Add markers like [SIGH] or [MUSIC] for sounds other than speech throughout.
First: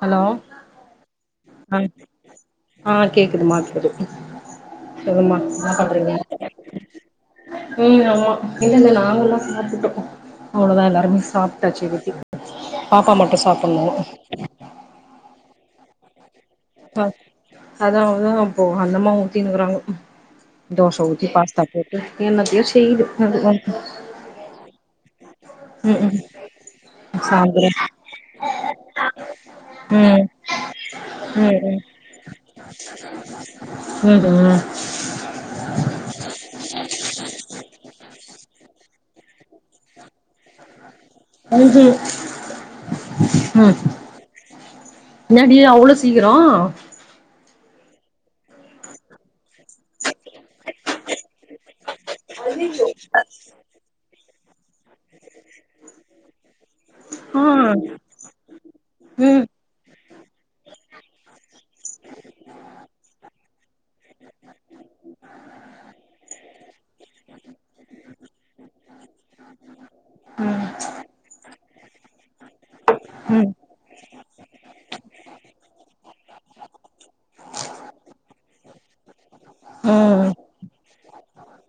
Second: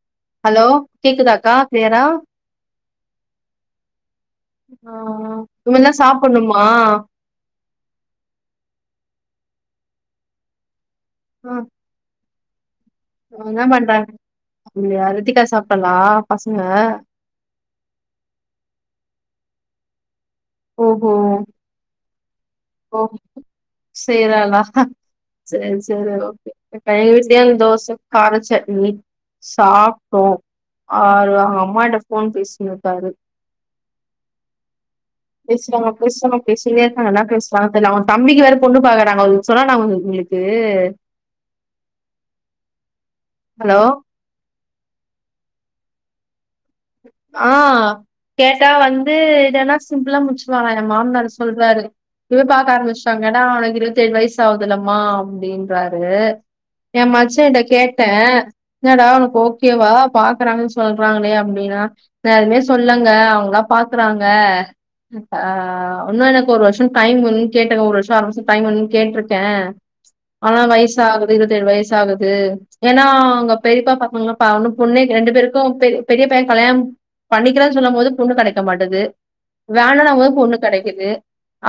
Hello hello கேக்குதாக்கா ஆ கிளியரா ஆ கேக்குதுமா கேக்து ஆ சொல்லுமா என்ன இவங்கல்லா பண்றீங்க சாப்புட்ணுமா ம் ஆமா இல்லங்க நாங்கல்லா சாப்பிட்டோ ஆ என்ன பண்றா அப்டியா ரித்திகா சாப்டலா பசங்க அதான்தா அப்போ அந்தமா ஊத்தினுக்கிறாங்க தோச ஓஹோ ஊத்தி பாஸ்தா போட்டு என்னத்தயோ செய்து [INAUDIBLE] செய்ராலா செரி ம் செரி ம் ஓகே டெய்லியு சாந்தரோ தோச கார சட்னி ம் சாப்ட்டோ ஆவரு அவங்க ம் ம் அம்மாகிட்ட ஃபோன் பேசின் இருக்காரு ம் ம் பேசுறாங்க பேசுறாங்க பேசினேருக்காங்க என்ன பேசுறாங்க தெர்ல அவங்க தம்பிக்கு வேற பொண்ணு பாக்கறாங்க சொன்னனா உங்குளுக்கு து [INAUDIBLE] ம் ஹலோ என்னாடி அவ்ளோ சீக்கிரோ ஆ கேட்டா வந்து இதன்னா சிம்பிளா முடிச்சவாங்கா எ மாமனார் சொ சொல்ராரு இப்ப பாக்க ஆரம்பிச்டாங் எனா அவனுக் இருவத் ஏழு வைஸ் சாவுதிலமா அப்டின்றாரு எ ஆ மச்சன்ட்ட ம் கேட்டே என்னடா உனக்கு ம் ஓகேவா பாக்குறாங்கன் சொல்றாங்களே அப் ப்டினா நா எதுமே சொல்லங்க அவங்களா பாக்குறாங்க ஆ வுன்னு எனக்கு ஒரு வருஷோ டைம் வேணுன் கேட்ருகே ஒரு வருஷோ அர வருஷோ டைம் வேணுன் கேட்டிருக்கே ஆனா ம் வயசாகுது இருபத்தேழு வயசு ஆகுது ஏன்னா ம் அங்க பெரியப்பா பசங்களா பாவோ இன்னு பொண்ணே ரெண்டு பேருக்கு பெர் பெரிய பே கல்யாம் பண்ணிக்கிறேனு சொல்லும் போது பொண்ணு கெடைக்கமாட்டது வேனான்னவுங்க் பொண்ணு கெடைக்குது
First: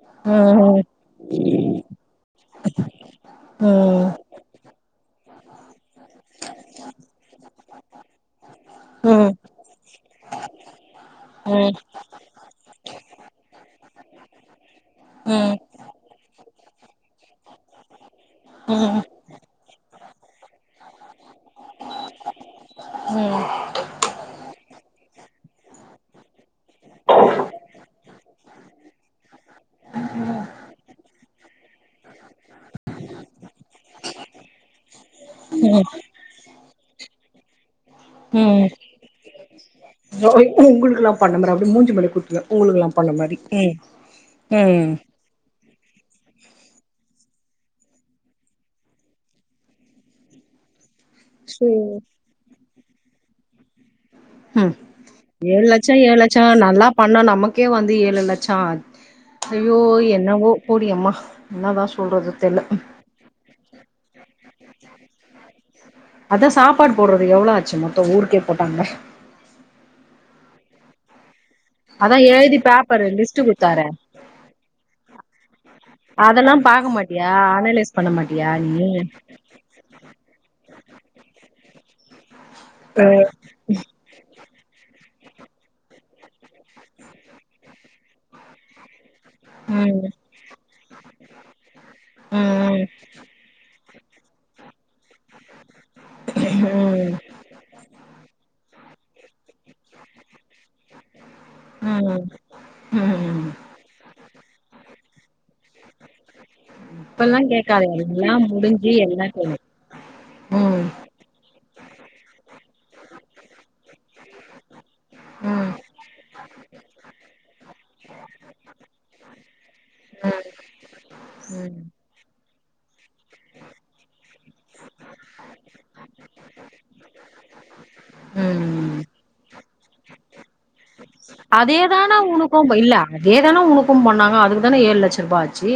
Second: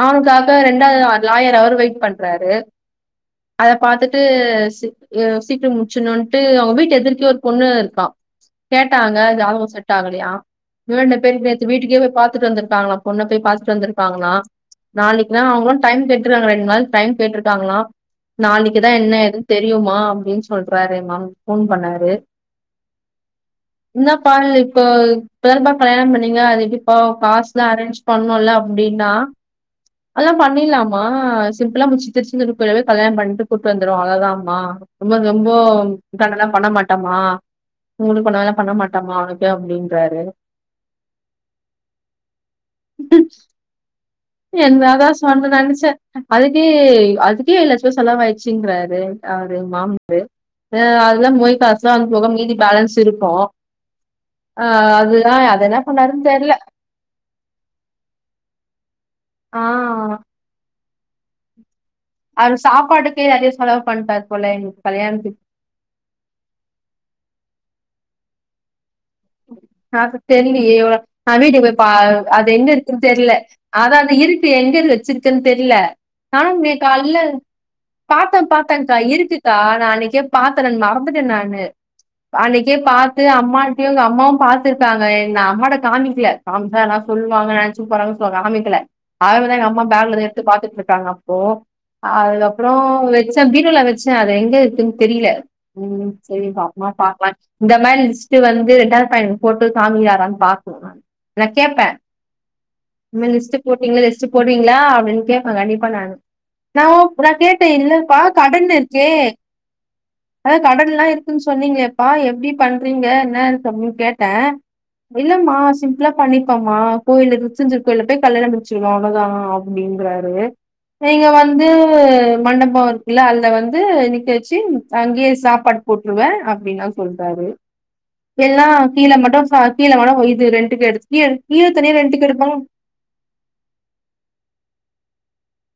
அவனுக்காக ம் ரெண்ட் டாவது அத் லாயர் அவரு வெயிட் பண்றாரு அத ம் ம் பாத்தட்டு சி சீக்கிரோ முடிச்சணுன்ட்டு அவுங் வீட் எதிர்கவே ஒரு பொண்ணு இருக்கா கேட்டாங்க ம் அது அவுங் கு செட் ஆகலையா [UNINTELLIGIBLE] பேருக் நேத்து ம் ம் வீட்டுக்கே போயி பாத்துட்டு வந்திருக்காங்களா பொண்ண போய் பாத்துட்டு வந்திருக்காங்களா நாளைக்குனா ம் அவுங்களு டைம் கேட்ருக்காங்க ரெண்ட் நாள் டைம் கேட்ருக்காங்களா நாளைக்குதா என்ன ஏதுன் தெரியுமா அப்டின் சொல்றாரு எங் [INAUDIBLE] ஃபோன் பண்ணாரு ம் இன்னா [UNINTELLIGIBLE] இப்போ பேர்க்கு தா கல்யாணம் பண்ணீங்க அதுக் இப்போ காஸ் லா அரேஞ்ச் பண்ணுல்ல அப்டின்னா அதெல்லா பண்ணிட்லாமா சிம்பிளா முச்சு திருச்செந்தூர் கோவில்லலோய் கல்யாணம் பண்ட்டு கூட்டு வந்துருவோ அவ்ளோதாம்மா ரொம்ப ரொம்ப [UNINTELLIGIBLE] பண்ண மாட்டமா உங்களுக் [UNINTELLIGIBLE] பண்ண மாட் ட்டமா அப்டின் [UNINTELLIGIBLE] உங்குளுக்லா பண்ண மாரி அப்டி மூஞ்சு மேல குத்துவே உங்குளுக்குலா பண்ண மாரி ம் ம் என்னாதா ஸ் ஒன்னு நெனச்சே அதுக்கே அதுக்கே ஏல்லட்ச ரூவா செலவு ஆயிச்சுங்கறாரு அவுரு எங் மாம் ஆ அதெல்லா மோய் சேரி காசுல்லா வந்து போக மீதி பேலன்ஸ் இருக்கு ஆ ம் அதுதா அத ஏழு என்ன லட்சோ ஏழு பண்ணாருன் லட்சோ தெர்ல நல்லா பண்ணா நமக்கே வந்து ஏழு லட்சோ ஆச் ஆ அய்யோ என்னவோ போடியம்மா என்ன தா சொல்றது அவரு தெர்ல சாப்பாட்டுக்கே நெறைய செலவு பண்ட்டாரு போல இன்னிக் கல்யாண்த்துக் அதா சாப்பாடு போட்றது எவ்ளோ ஆச்சு மொத்தோ ஊருக்கே போட்டாங்கா [UNINTELLIGIBLE] ப அதா அது எழுதி எங் இருக்குன் பேப்பரு தெர்ல லிஸ்ட்டு குடுத்தாரே அதா அந்த இருட்டு எங்க வெச்சிருக்கன் தெர்ல அதெல்லா காணமே பாக்க கால்ல மாட்டியா அனலைஸ் பண்ண பாத்தே மாட்டியா நீ பாத்தேன்க்கா இருக்குக்கா நா அன்னைக்கே பார்த்தே நானு மறந்துட்டே நானு அன்னைக்கே பார்த்து அம்மா த்தங்க அம்மாவு பார்த்துருக்காங்க ந அம்மட காமிக்கல காமிக்கா எல்லா சொல்லுவாங்க நினைச்சு போறாங்கு சொல்லுவா காமிக்கல அவதான் எங்க அம்மா ம் பேக்ல எடுத்து பார்த்துட்டு இருக்காங்க அப்போ அதுக்கப்புறம் ம் வச்ச வீடுல வச்ச செ அது எங்க இருக்குன்னு தெரியல உம் சேரி ம் மா ம் பாக்லாம் இந்த மாரி லிஸ்ட் வந்து இ ரெண்டாவது டைம் போட்டு சாமி யாரான்னு பாக்கும் நானு நான் கேடப்பே ம் ம் லிஸ்டு போட்டீங்களா லிட் போட்டிங்களா அப்டின்னு கேப்பே கண்டிப்பா நானு நா அப்ரோ இப்பல்லா கேட்டேன் கேக்காத இல்லப்பா எல்லா கடன் முடிஞ்சு இருக்கே எல்லா கேளு அ ம் கடன் லா இருக்குன்னு சொன்னீங்க ப்பா எப்டி பண்றீங்க என்ன சொல்லி கே ட இல்லமா ம் சிம்பிளா பண்ணிப்போம்மா கோயில திருச்சந்தூர் கோயில போய் கல்யணம் முடிச்சிருவோம் அவ்ளோதா அப்டின்றாரு நீங்க வந்து ம் மண்டப இல்ல அதுல வந்து நிக்க வச்சு அங்கேயே சாப்பாடு போட்டுருவே அப்டின்னு நா சொல்றே அதாவது எல்லா ம் கீழே மட்டும் சா கீழே மட்டும் இது ரெண்டுக்கு எடுத் கீழ கீழே தனியே ரெண்டுக்கு எடுப்போ அதே தான உனக்கும் பண்ணாங்க அதுக்கு தான ஏழு லட்சம் ரூபா ஆச்சு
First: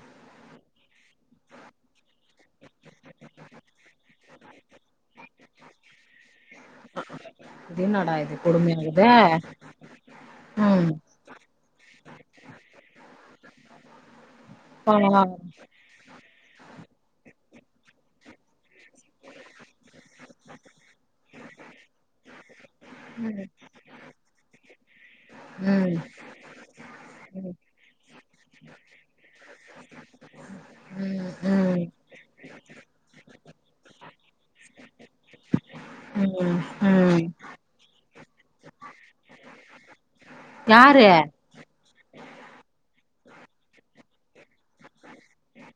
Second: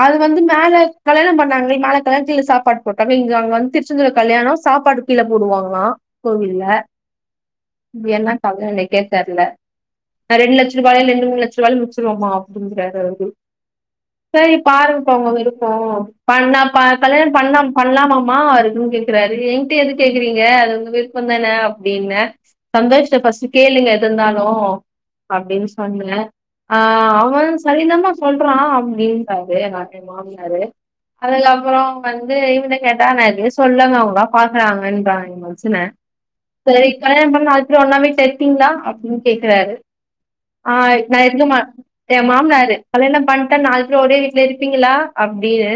அது வந்து மேல கல்யணம் பண்ணாங்க மேல கல்யணதில சாப்பாடு போட்டாங்க இங்க அங்க வந்து திருச்சந்தூ கல்யாணம் சாப்பாடு கீழே போடுவாங்களா கோவில்ல இது என்னடா இது என்ன கதன்னு எனக்கே கொடுமையாகுதே தெர்ல ரெண்டு லட்ச ம் ரூபாய்ல ரெண்டு மூண லட்ச ருபாய்ல முச்சருவோமா அப்டிங்றாரு சேரி பாருப்பா உங்க பாவம் விருப்போ பண்ணா பா கல்யாண பண்ணா பண்ணலாமா வருக்குன்னு கேக்குறாரு என்கிட்ட எது கேக்குறீங்க அது உங்க விருப் ப தான அப்டின்னே சந்தோஷ்ட ம் ஃபஸ்ட் கேளுங்க எதுருந்தாலு அப்டினு ம் சொன்னே ஆ அவ சரிதமா சொல்றா அப்டின்றாரு நா எ மாமியாரு அதுக்கப்றோ ம் ம் வந்து இவங்ட்ட கேட்டா நா எதுமே சொல்லமா அவங்களா பாக்குறாங்கன்றாங்க மச்சின ம் சரி ம் கல்யாணம் பண்னா அக்கப்றோ ஒண்ணா வீட்லருப்பிங்ளா அப்டின்னு கேக்குறாரு ஆ யாரு நா இருக்க மா எ மாமனாரு கல்யாண பண்ட்டா நாலு பேரு ஒரே வீட்ல இருப்பீங்களா அப்டினு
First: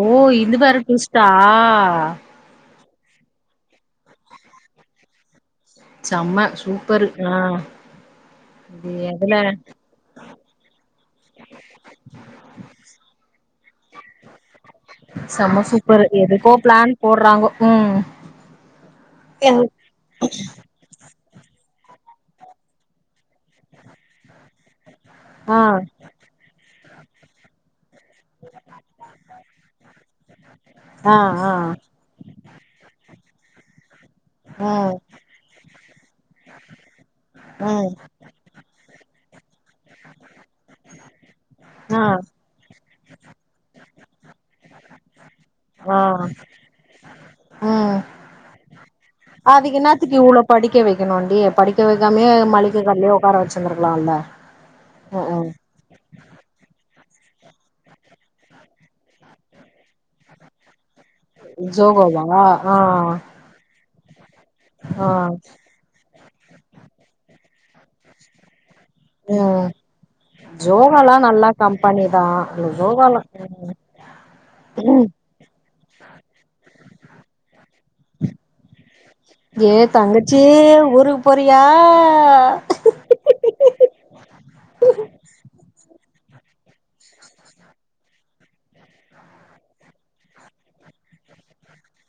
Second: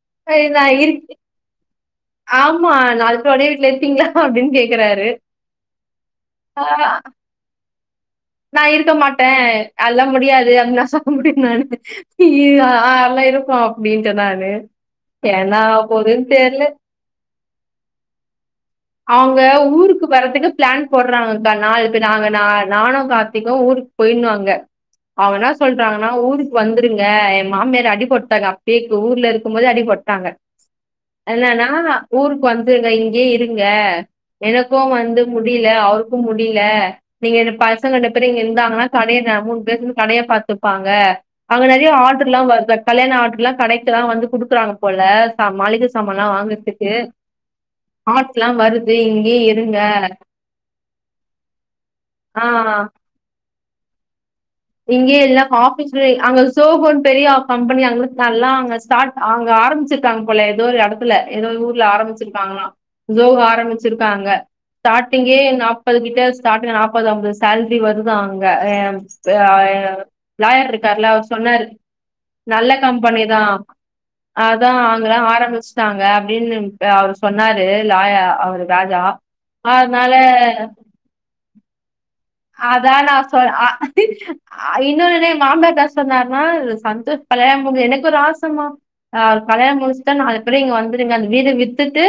ஓ சரி இது நா வேற இருக் ட்விஸ்ட்டா ஆமா நாலு பேர் ஒரே வீட்ல இருப்பீங்ளா அப்டினு கேக்குறாரு செம்ம சூப்பரு ஆ நா இது இருக்க மாட்டே எதுல அ துலா முடியாது அப்டினா சொல்ல முடியு நானு ஆ அதல்லா இருப்போ அப்டின்ட்ட நானு செம்ம சூப்பரு ஏன்னாவபோதுன்னு எதுக்கோ தெர்ல பிளான் போடுறாங்கோ ம் அவங்க ஊருக்கு வரதுக்கு பிளான் பிளான் போட்றாங்கக்கா நாலு பேர் நாங்க நா நானு கார்த்திக்கு ஊருக்கு போயனு அங்க அவ என்ன ஆ சொல்டாங்கன்னா ஊருக்கு வந்துருங்க என் மாமியார் அடிப்பட் டாங்க அப்டியே ஊர்ல இருக்கு போதே அடி போட்டாங்க ஆ என்னன்னா ஆ ஊருக்கு வந்துறே இங்கயே இருங்க எனக்கு வந்து முடியல அவ கு முடியல நீங்க இத ம் பஸ் ம் ங்க இருந்தாங்கன்னா கடைய மூணு பேர் இருந்து கடையை பாத்துப்பாங்க அங்க நெறைய ஆ ஆர்டர்ல்லா வருதாட் கல்யாண ஆர்டர்லா கடைக்கெல்லா வந்து குடுக்குறாங்க போல ச மளிக சாமான்லா வாங்கறதுக்கு உம் இருங்க. அதுக்கென்னத்துக்கு இவ்ளோ படிக்க வைக்கணுண்டி படிக்க வைக்காமே ஆ மளி க கடைலயே உக்கார வச்சிருந்தருக்கலால இங்கயே இல்ல ஹா [UNINTELLIGIBLE] அங்க சோ பண்ணி பெரிய கம்பெனி அங்க நல்லா அங்க ஸ்டாட் அவங்க ஆரம்பிச்சிருக்காங்க போல எதோ ஒரு எடத் துல எதோ ஒரு ஊர்ல ஜோகோவா ஆரம்பிச்சிருக்காங்களா ஆ சோஹோ ஆரம்பிச்சிருக்காங்க ஆ ஸ்டாடிங்கே நாப் ப்பது கிட்ட ஸ்டாடிங் நாப்பது அம்பது சேலரி வருதா அங்க எ ஆ ம் எங்க லாயர் ருக்கார்ல ஜோகாலா அவர் நல்லா சொன்னாரு கம்பெனி தா அந்த நல்ல ஜோகால கம்பெனிதா அதா ஆங்கதா ஆரம்பிச் சிட்டாங்க அப்டினு அ அவுரு சொன்னாரு லாயா அவுரு ராஜா ஏ அதனால தங்கச்சி ஊருக்கு போறியா அதா நா சொ அ அ இன்னொரு என்ன எங் மாம்னார் இன்ன சொன்னார்ன்னா சந்தோ கல்யாண முடிஞ் எனக்கொரு ஆசமா அவுர் கல்யாண முடிஸ்ட்டா நாள பின்ன இங்க வந்துடுங்க அந்த வீட வித்துட்டு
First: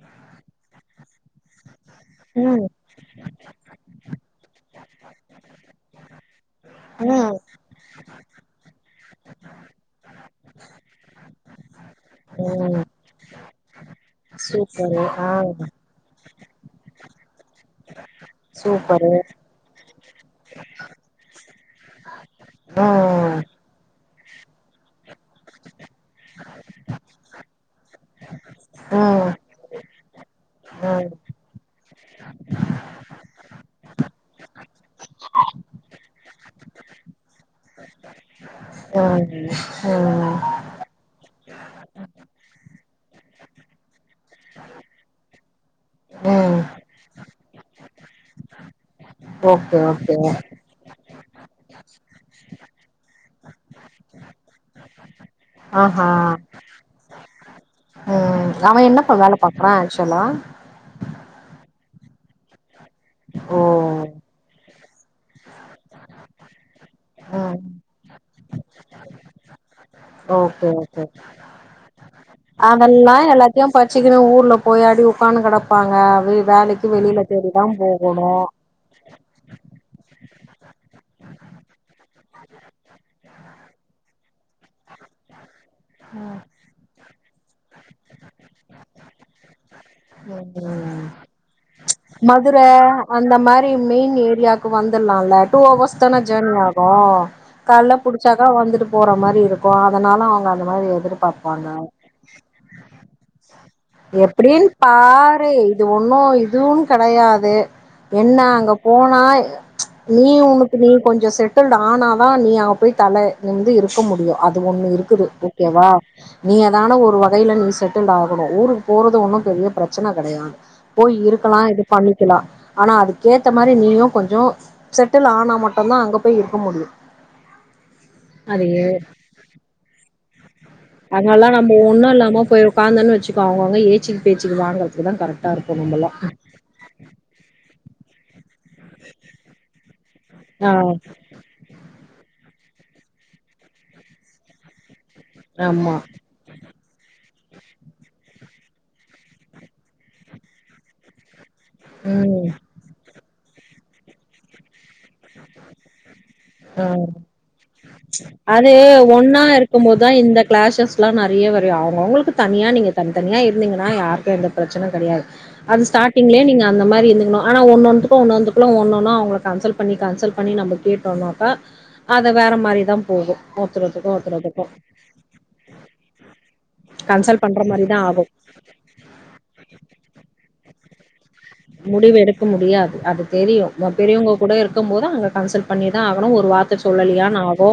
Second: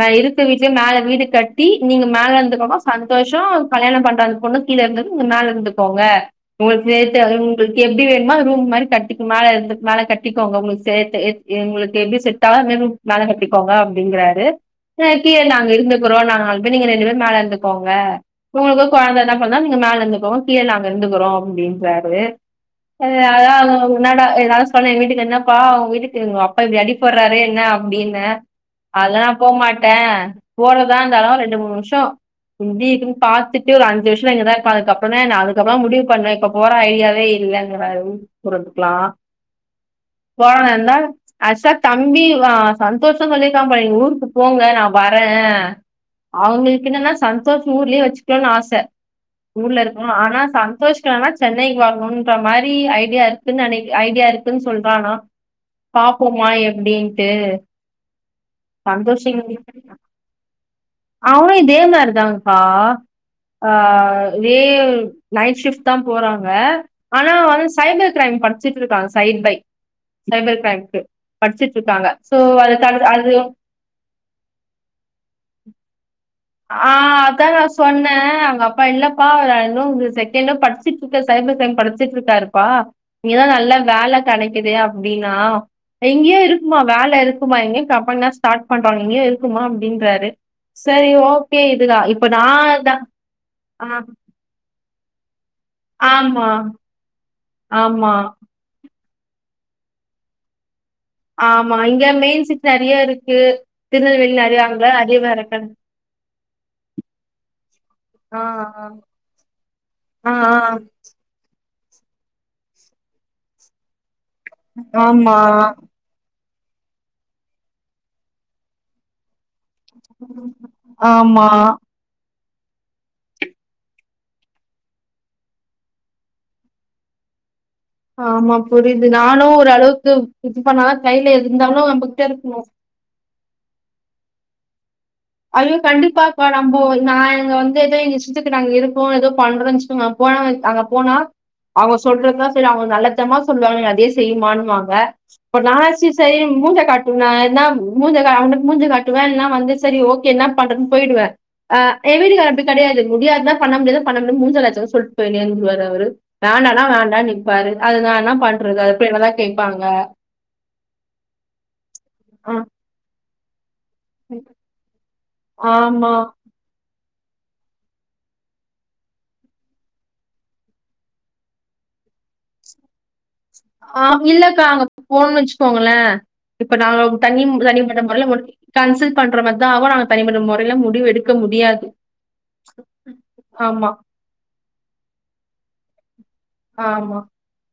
நா இருக்க வீட்லே மேல வீடு கட் டி நீங்க மேல ம் இருந்துக்கோங்க சந்தோஷு கல்யாண பண்ற அந்த பொண்ணு கீழ இருந்துன் நீங்க மேல இருந்துக்கோங்க உங்களுக் சேத்தே ம் உங்களுக் எப்டி வேணுமா அது ரூம் மாரி கட்டிக் மேல இருந்து மேல கட்டிக்கோங்க உங்களுக் சேத்து எங்களுக்கு எப்டி செட்டாவு அந்மாரி ம் ரூம் மேல கட்டிக்கோங்க அப்டிங்குறாரு சூப்பரு அ ஆ கீழ நாங்க இருந்துக்குறோ நாங்க நால் பேர் நீங்க ரெண்டு பேரு மேல இருந்துக்கோங்க உங்களுக்கு சூப்பரு கொழந்ததா சோ அத்னால மேல இருந்துக்கோங் கீழ நாங்க இருந்துக்குறோ அப்டின்றாரு செரி ம் அதா அவுங்க என்னடா அதா நா சொன்னே எங்க வீட்டுக்கார் இன்னப்பா உங் வீட்டுக்கு உங்க அப்பா இப்டி அடி போட்றாரு இன்னா அப்டினு அதெலா நா ம் போ மாட்டே போறதா ம் இருந்தாலு ஒர் ரெண்டு மூணு வருஷோ எப்டி இக்குன் பாத்துட்டு ஒரு அஞ்சு வஷ் ஷோ இங்கதா இருப்ப அதுக்கப்பறோதா நா அதுக்கப்புறோதா முடிவு பண்வே இப்போ போற ஐடியாவே இல்லங்கறாரு ரூம் குடுக்லா ம் ம் போறதா இந்தா அக்ச்லா தம்பி ஆ சந்தோஷ்தா சொல்லிர்க்கா போல நீ ஊருக்கு போங்க நா வரே ம் அவுங்களுக் என்னன்னா சந்தோஷ் ஊர்லியே வெச்சுக்கிணு ஆச ஓகே ஊர்ல இருக்கனு ஓகே ஆனா சந்தோஷ் க்கு ஆனா சென்னைக்கு வரனுன்ற மாரி ஐடியா இருக்குன்னு நெனை ஐடியா இருக்குன் சொல்றானா ஆஹா பாப்போமா எப்புடீன்ட்டு ம் அவன் என்னப்பா வேல பாக்குறா ஆக்சுவலா அவனு இதே மேரிதாங்க்கா ஓ அ வேவ் நைட் ஷிஃப்ட்தா போறாங்க ஆனா ம் வந் சைபர் கிரைம் பட்ச்சிட்ருக்காங்க சைட் பை சைபர் ஓகே கிரைம்க்கு ஓகே பட்ச்சுட்ருக்காங்க சோ அது த அது த பச்சிக்குனு ஊர்ல போயாடி உக்கானு கிடப்பாங்க அப் ஆ அதா நா சொன்னே அவுங்கப் பா இல்லப்பா இன்னு ஒரு செகெண்டா படிச்சுட்ருக்கார் சைபர் கிரைம் படிச்சுட்ருக்காருப்பா இங்கதா நல்ல வேல கெடைக்குதே அப்டீனா ம் இங்கயு இருக்குமா வேல இருக்குமா இங்யு கம்பென்லா ஸ்டாட் பண்றாங்க இங்கியு இருக்குமா அ ப்டின்றாரு ம். சேரி ஓ மதுர அந்த மாரி ஆ மெயின் ஏரியாக்கு வந்துலால டூ அவர்ஸ் தான ஆமா ஜேனி ஆகு கால்ல ஆமா புடிச்சாக்கா வந்துட்டு போற மாரி இருக்கு அதனால அவுங்க அந்த மாரி எதிர் ஆமா இங்க மெயின் சிட்டி நெறைய இருக்கு திருநெல்வேல்ல நெறைய எப்டின்னு அ பாரு இது ஒண்ணு இதுவு கெடையாது ஆ என்னா அங்க போனா நீ ஆ ஆ உனுக்கு நீ கொஞ்சோ செட்டில்டு ஆனதா நீ அங்க போய் தல நிமிர்ந்து இருக்க முடியு அது ஒண்ணு இருக்குது ஆமா ஓகேவா நீங்க தான ஒரு வகையில நீ செட்டில்டாகணு ஊருக்கு போறது ஒன்னும் பெரிய ப்ரச்சனை கெடையாது போய் இருக்கலா ஆமா இது பண்ணிக்கலா ஆனா அதுக்கேத்த மாரி நீயு கொஞ்சோ செட்டில் ஆனா மட்டுந்தா அங்க போய் இருக்க முடியு ஆமா அது புரியுது நானு ஒரு அளவுக்கு இது பண்ணாதா அதுனாலதா நம்ம ஒண்ணு இல்லாம போய் உக்காந்தோன்னு வச்சுக்கோங்க அவுங்கவுங்க ஏச்சிக்கு பேச்சுக்கு வாங்கறதுக்கு தா கரெக்ட் ஐயோ கண்டிப்பா இப்ப நம்போ நா எங்க வந்து எதோ எங்க இஷ்டத்துக்கு நாங்க இருக்கோ எதோ பண்றோன் வச்சுக்கோங்க போனவே ஆ அங்க போனா அவுங்க சொல்றதுதா சரி அவுங்க நல்ல விதமா சொல்லுவாங்க அதே செய்யுமானுவாங்க இப்ப நா ஆமா செரி செய் மூஞ்ச காட்டுவே என்ன மூஞ்சிய கா அவன்ட மூஞ்சிய காட்டுவேன்லா வந்து செரி ஓகே என்ன பண்றேதுன் போய்டுவே ஆ எங்க ம் வீட்டுக்காரர் ப்டி கெடையாது முடியாதுன்னா பண்ண முடியாதா பண்ண முடியும் மூஞ்சுல அடுச்சமார் சொல்ட்டு போயினே இருந்துருவாரு அவரு வேண்டான்னா ஆ வேண்டான் நிப்பாரு அது நா என்ன பண்றது அது எப்டி என்னதா கேப்பாங்க த்துலா நெறையா வரு அவுங்க அவுங்களுக்கு தனியா நீங்க தனித்தனியா இருந்தீங்கன்னா யாருக்கு எந்த ப்ரச்சன கெடையாது அது ஆமா. ஸ்டார்டிங்லே நீங்க அந்த மாரி இருந்துக்னு ஆனா ஒன்னொன்னுத்துக்கு ஒன்ன ஒன்னுந்துக்குள்ளு ஒன்னு ஒன்னா அவுங்களை கன்சல்ட் பண்ணி கன்சல்ட் பண்ணி நம்ம கேட்டோன்னா தா அத வேற மாரிதா போகு ஆ ஒருத்தரொருத்துக்கு ஒருத்தரொருத்துக்கு இல்லக்கா அங்க போன்னுன் வச்சுக்கோங்களே இப்ப நாங்க கன்சல்ட் தனிம் பண்ற மாரிதா தனிப்பட்ட ஆகு மொறையில கன்சல்ட் பண்ற மாரிதா அவுங்க நாங்க தனிப்பட்ட மொறையில முடிவு எடுக் முடிவு எடுக்க முடியாது அது தெரியு நம்ம ஆமா, பெரியவங்க கூட இருக்கும் போது அங்க கன்சல்ட் பண்ணிதா ஆகணு ஒரு வார்த்த ஆமா. சொல்லலையான்னு ஆகு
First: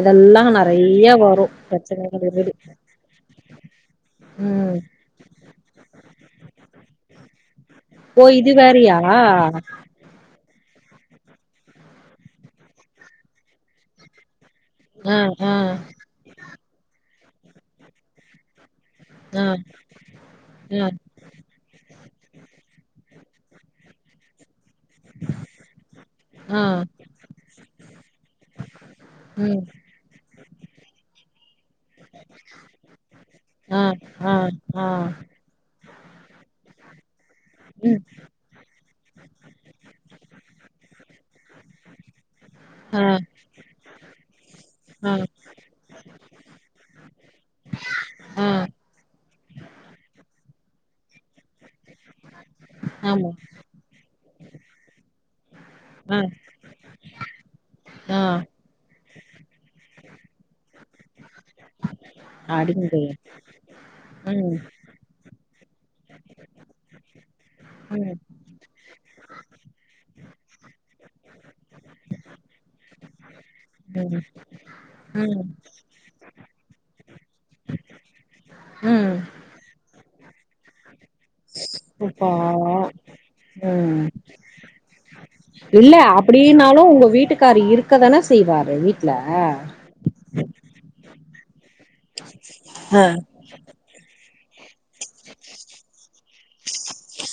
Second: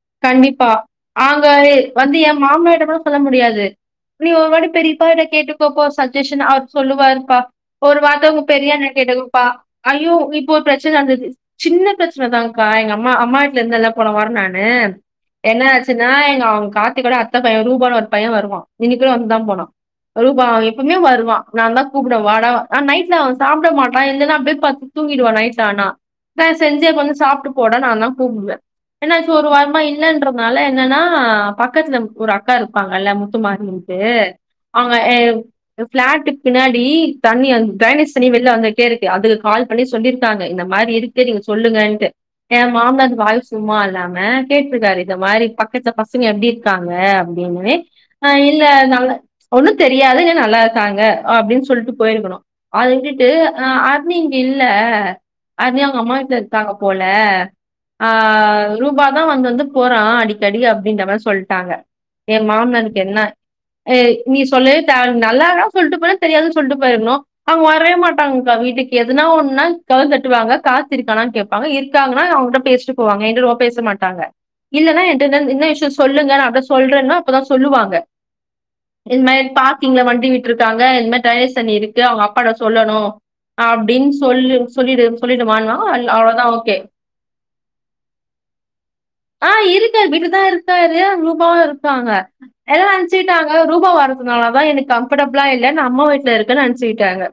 இதெல்லா கண்டிப்பா நெறைய ஆங்க வரு எ வந்து எ பிரச்சனைகள் மாமானார்ட்ட கூட சொல்ல முடியாது நீ ஒரு வாட்டி ம் பெரியப்பாட்ட கேட்டுக்கோப்பா சஜெஷன் அவர் சொல்லுவாருப்பா ஒரு ஓ வார்த்த உங்க இது பெரிய வேறயா அண்ணேகிட்டே கேட்டுக்கோப்பா ஐயோ இப்போ ஒரு ப்ரச்சன நடந்தது சின்ன ப்ரச்சனதானீக்கா எங்க அம்மா அம்மா வீட்ல இருந்து எல்லா போன வரோ நான் னு ஆ ஆ என்ன ஆச்சுன்னா எங்க அவுங்க காத்து கூட அத்த பையே ரூபன்னு ஒரு பையே வருவா இன்னிக்கு அங்க தா ஆ போனோ ரூபா ஆ எப்பவுமே வருவா நா தா கூப்ட்டே வாடா நைட்ல அவன் சாப்புட மாட்டா இல்லைன்னா அப்டியே பட்த் தூங்கிடுவா நைட்ல ஆனா அ ஆ செஞ்சே கொஞ்ச சாப்ட்டு போடா நாந்தா கூப்புடுவே என்னாச்சு ஒரு ம் வாரமா இல்லன்றதுனால என்னன்னா பக்கத்துல ஒரு அக்கா இருப்பாங்கல்ல முக் து ஆ மாட்டிகிட்டு ஆ ஆ அவுங்க எ ப்ளாட்டுக்கு பின்னாடி தண்ணி அந் ம் டிரைனேஜ் தண்ணி வெள்ல வந்துட்டே இருக்கு அதுக்கு கால் பண்ணி சொல்லியிருக்காங்க இந்த மாரி இருக்கு நீங்க சொல்லுங்கன்ட்டு ஏ ஆ மாமனார் வாய் சும்மா இல்லாம கேட்ருக்காரு ஆ இந்த மாரி பக் மித்த பசங்க எப்டி இருக்காங்க அப்டின்னு அ ஆ இல்ல நல்ல ஒண்ணுந் தெரியாது இங்க நல்லா இருக்காங்க அப்டின் சொல்ட்டு போயிருக்கணு அத விட்டுட்டு ஆமா அ அர்னி இங்க இல்ல அர்னி அவுங்க அம்மா ஆ கிட்ட இருக்காங்க போல. ஆ ரூபா தா வந்து வந்து போறா அடிக்கடி அப்டின்ற மாரி சொல்ட் ட்டாங்க என மாமனாருக்கு அடிங்கய என்ன எ நீ ம் சொல்லு அவனுக்கு நல்லாதா சொல்ட்டு போனா தெரியாது சொல்ட்டு போய்ர்ணு அவுங்க வரவே ம் மாட்டாங்க்கா வீட்டுக் எதுனா ஒன்னுனா கதவ தட்டுவாங்க கார்த்தி இருக்கானான் கேபாபாங்க இருக்காங்கன்னா அவுங்கட்ட பேஸ் ச்சு போவாங்க இது ரொம்ப பேச ம் மாட்டாங்க இல்லன்னா என்ட ம் தென் என்ன விஷயோ சொல்லுங்க நான அத சொல்றேன்னா அப்பதா சொல்லுவாங்க ம் இத் மாரி பார்க்கிங்ள வண்டி விட்ருக்காங்க இந்த மாரி தயசனி இருக்கு அவுங்க அப்பா அப்பாட சொல்லணு ம் அப்டின் சொல்லு சொல்லிடு சொல்லிட்டுவான்னா இல்ல அன் அப்டின்னாலு உங்க வீட்டுக்காரு இருக்கதான செய்வாரு வீட்ல ப்டி தா இருக்காரு ரூபாவு இருப்பாங்க எல்லா ஆ அடிச்சிகிட்டா நா அங்க ரூபா வர்றதுனால தான் எனக்கு கம்பர்டபிளா இல்ல நா அம்மா வீட்ல இருக்கன் நினச்சு ச்சிகிட்டாங்க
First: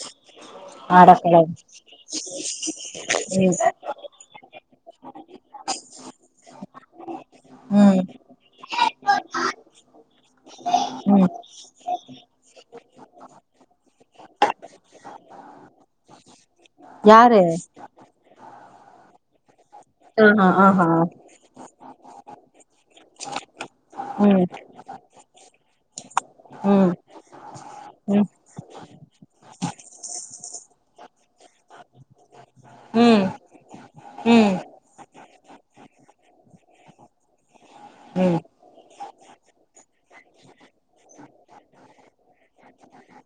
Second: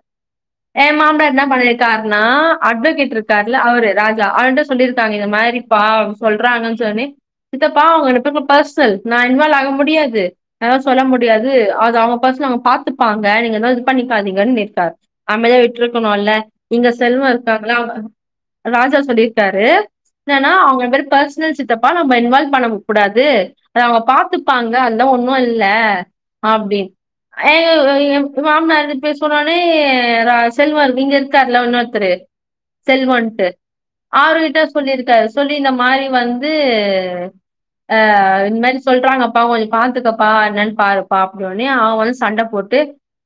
ஏ அட மாமனார் என்ன கடவுளே பண்ணிருக்காருனா அட்வகேட் இருக்கார் ம் ல்ல அவரு ராஜா அவருகிட்ட சொல்லியிருக்காங்க இந்த மாதிரிப்பா சொல்றாங்கன்னு சொல்லி சித்தப்பா ம் அவுங்க ரெண்டு பேருக்குல்ல பர்ஸ்னல் நா இன்வால்வ் ஆக முடியாது நா எதாவது சொல்ல ம் முடியாது அது அவுங்க பர்சன் அவுங்க பாத்துப்பாங்க நீங்க எதா இது பண்ணிக்காதீங்கன்னு நேக்காரு அமைதியா வீட்ல இருக்கணும்ல்ல இங்க செல்வம் யாரு இருக்காங்களா அவுங் ராஜா சொல்லியிருக்காரு ஆஹா என்னன்னா அவுங்க ஆஹா பேரு பர்ஸ் னல் சித்தப்பா நம்ப இன்வால்வ் பண்ணக் கூடாது அத அவுங்க ம் பாத்துப்பாங்க அதெல்ல ஒன்னும் இல்ல ம் அப்டின்னு ஐ ம் ஏன் மாமனாரு இப்டி சொன்னோன்னே செல்வம் இங்க இருக்காருல இன்னொருத்தரு ம் செல்வன் ம் ஆரோகிட்ட சொல்லியிருக்காரு சொல்லி இந்த மாரி வந்து ஆ ம் இந்த மாரி சொல்றாங்கப்பா கொஞ்சம் பாத்துக்கப்பா என்னன்னு பாருப்பா அப்டின் உடனே அவன் வந்து சண்ட போட்டு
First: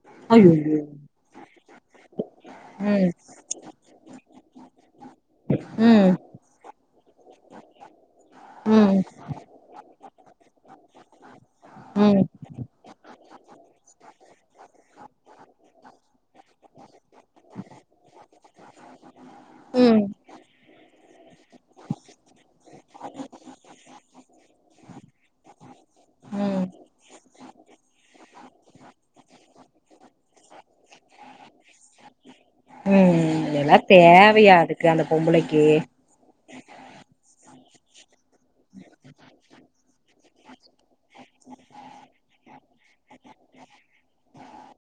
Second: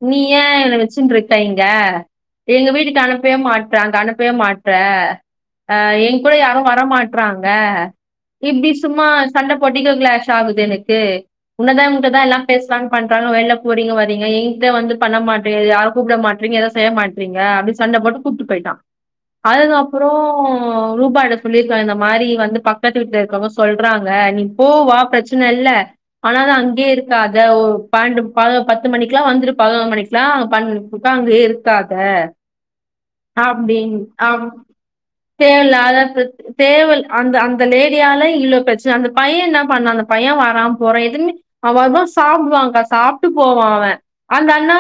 நீ ஏன் என்ன அய்யய்யோ வச்சுன்ட் இருக் சைங்க எங்க ம் வீட்டுக்கு அனுப்பவே மாட்டுற க அனுப்பவே மாட்ற அ ம் எங் கூட யாரு வரமாட்றாங்க இப்படி ம் சும்மா சண்ட [UNINTELLIGIBLE] எனக்கு உன்னதா உங்கிட்டதா ம் எல்லா பேசுறாங்க பண்றாங்க வெளில போறீங்க வரீங்க எங்கிட்ட வந்து பண்ண மாட்டேங்க யார் கூப்பிட மாட் நீங்க எதுவு செய்ய மாட்டறீங்க அப்டி சண்ட போட்டு கூப்டு போயிட்டா அது ம் அப்றோ ரூபாகிட்ட சொல்லிருக்கா இந்த மாரி வந்து பக்கத்து வீட்ல இருக்குறவங்க சொல்றாங்க நீ போவா பிரச்சன இல்ல ஆனாலு ம் அங்கேயே இருக்காத ஒரு பன்னெண்டு பத்து மணிக்கு எல்லா வந்துரு பதினோரு மணிக் லா பண் உக்காந்தே இருக்காத அப்டின் அப் இதுக்கே அந்த பொம் தேவல்லாத பிரச்சன தேவல் அந்த அந்த லேடியால இ்வ்லோ பிரச்சனை அந்த பைய இன்ன பண்ண அந்த பைய வராம போற எதுமே அவா அத சாப்டுவங்க்கா சாப்ட்டு போவா அவ அந்த அண்ணா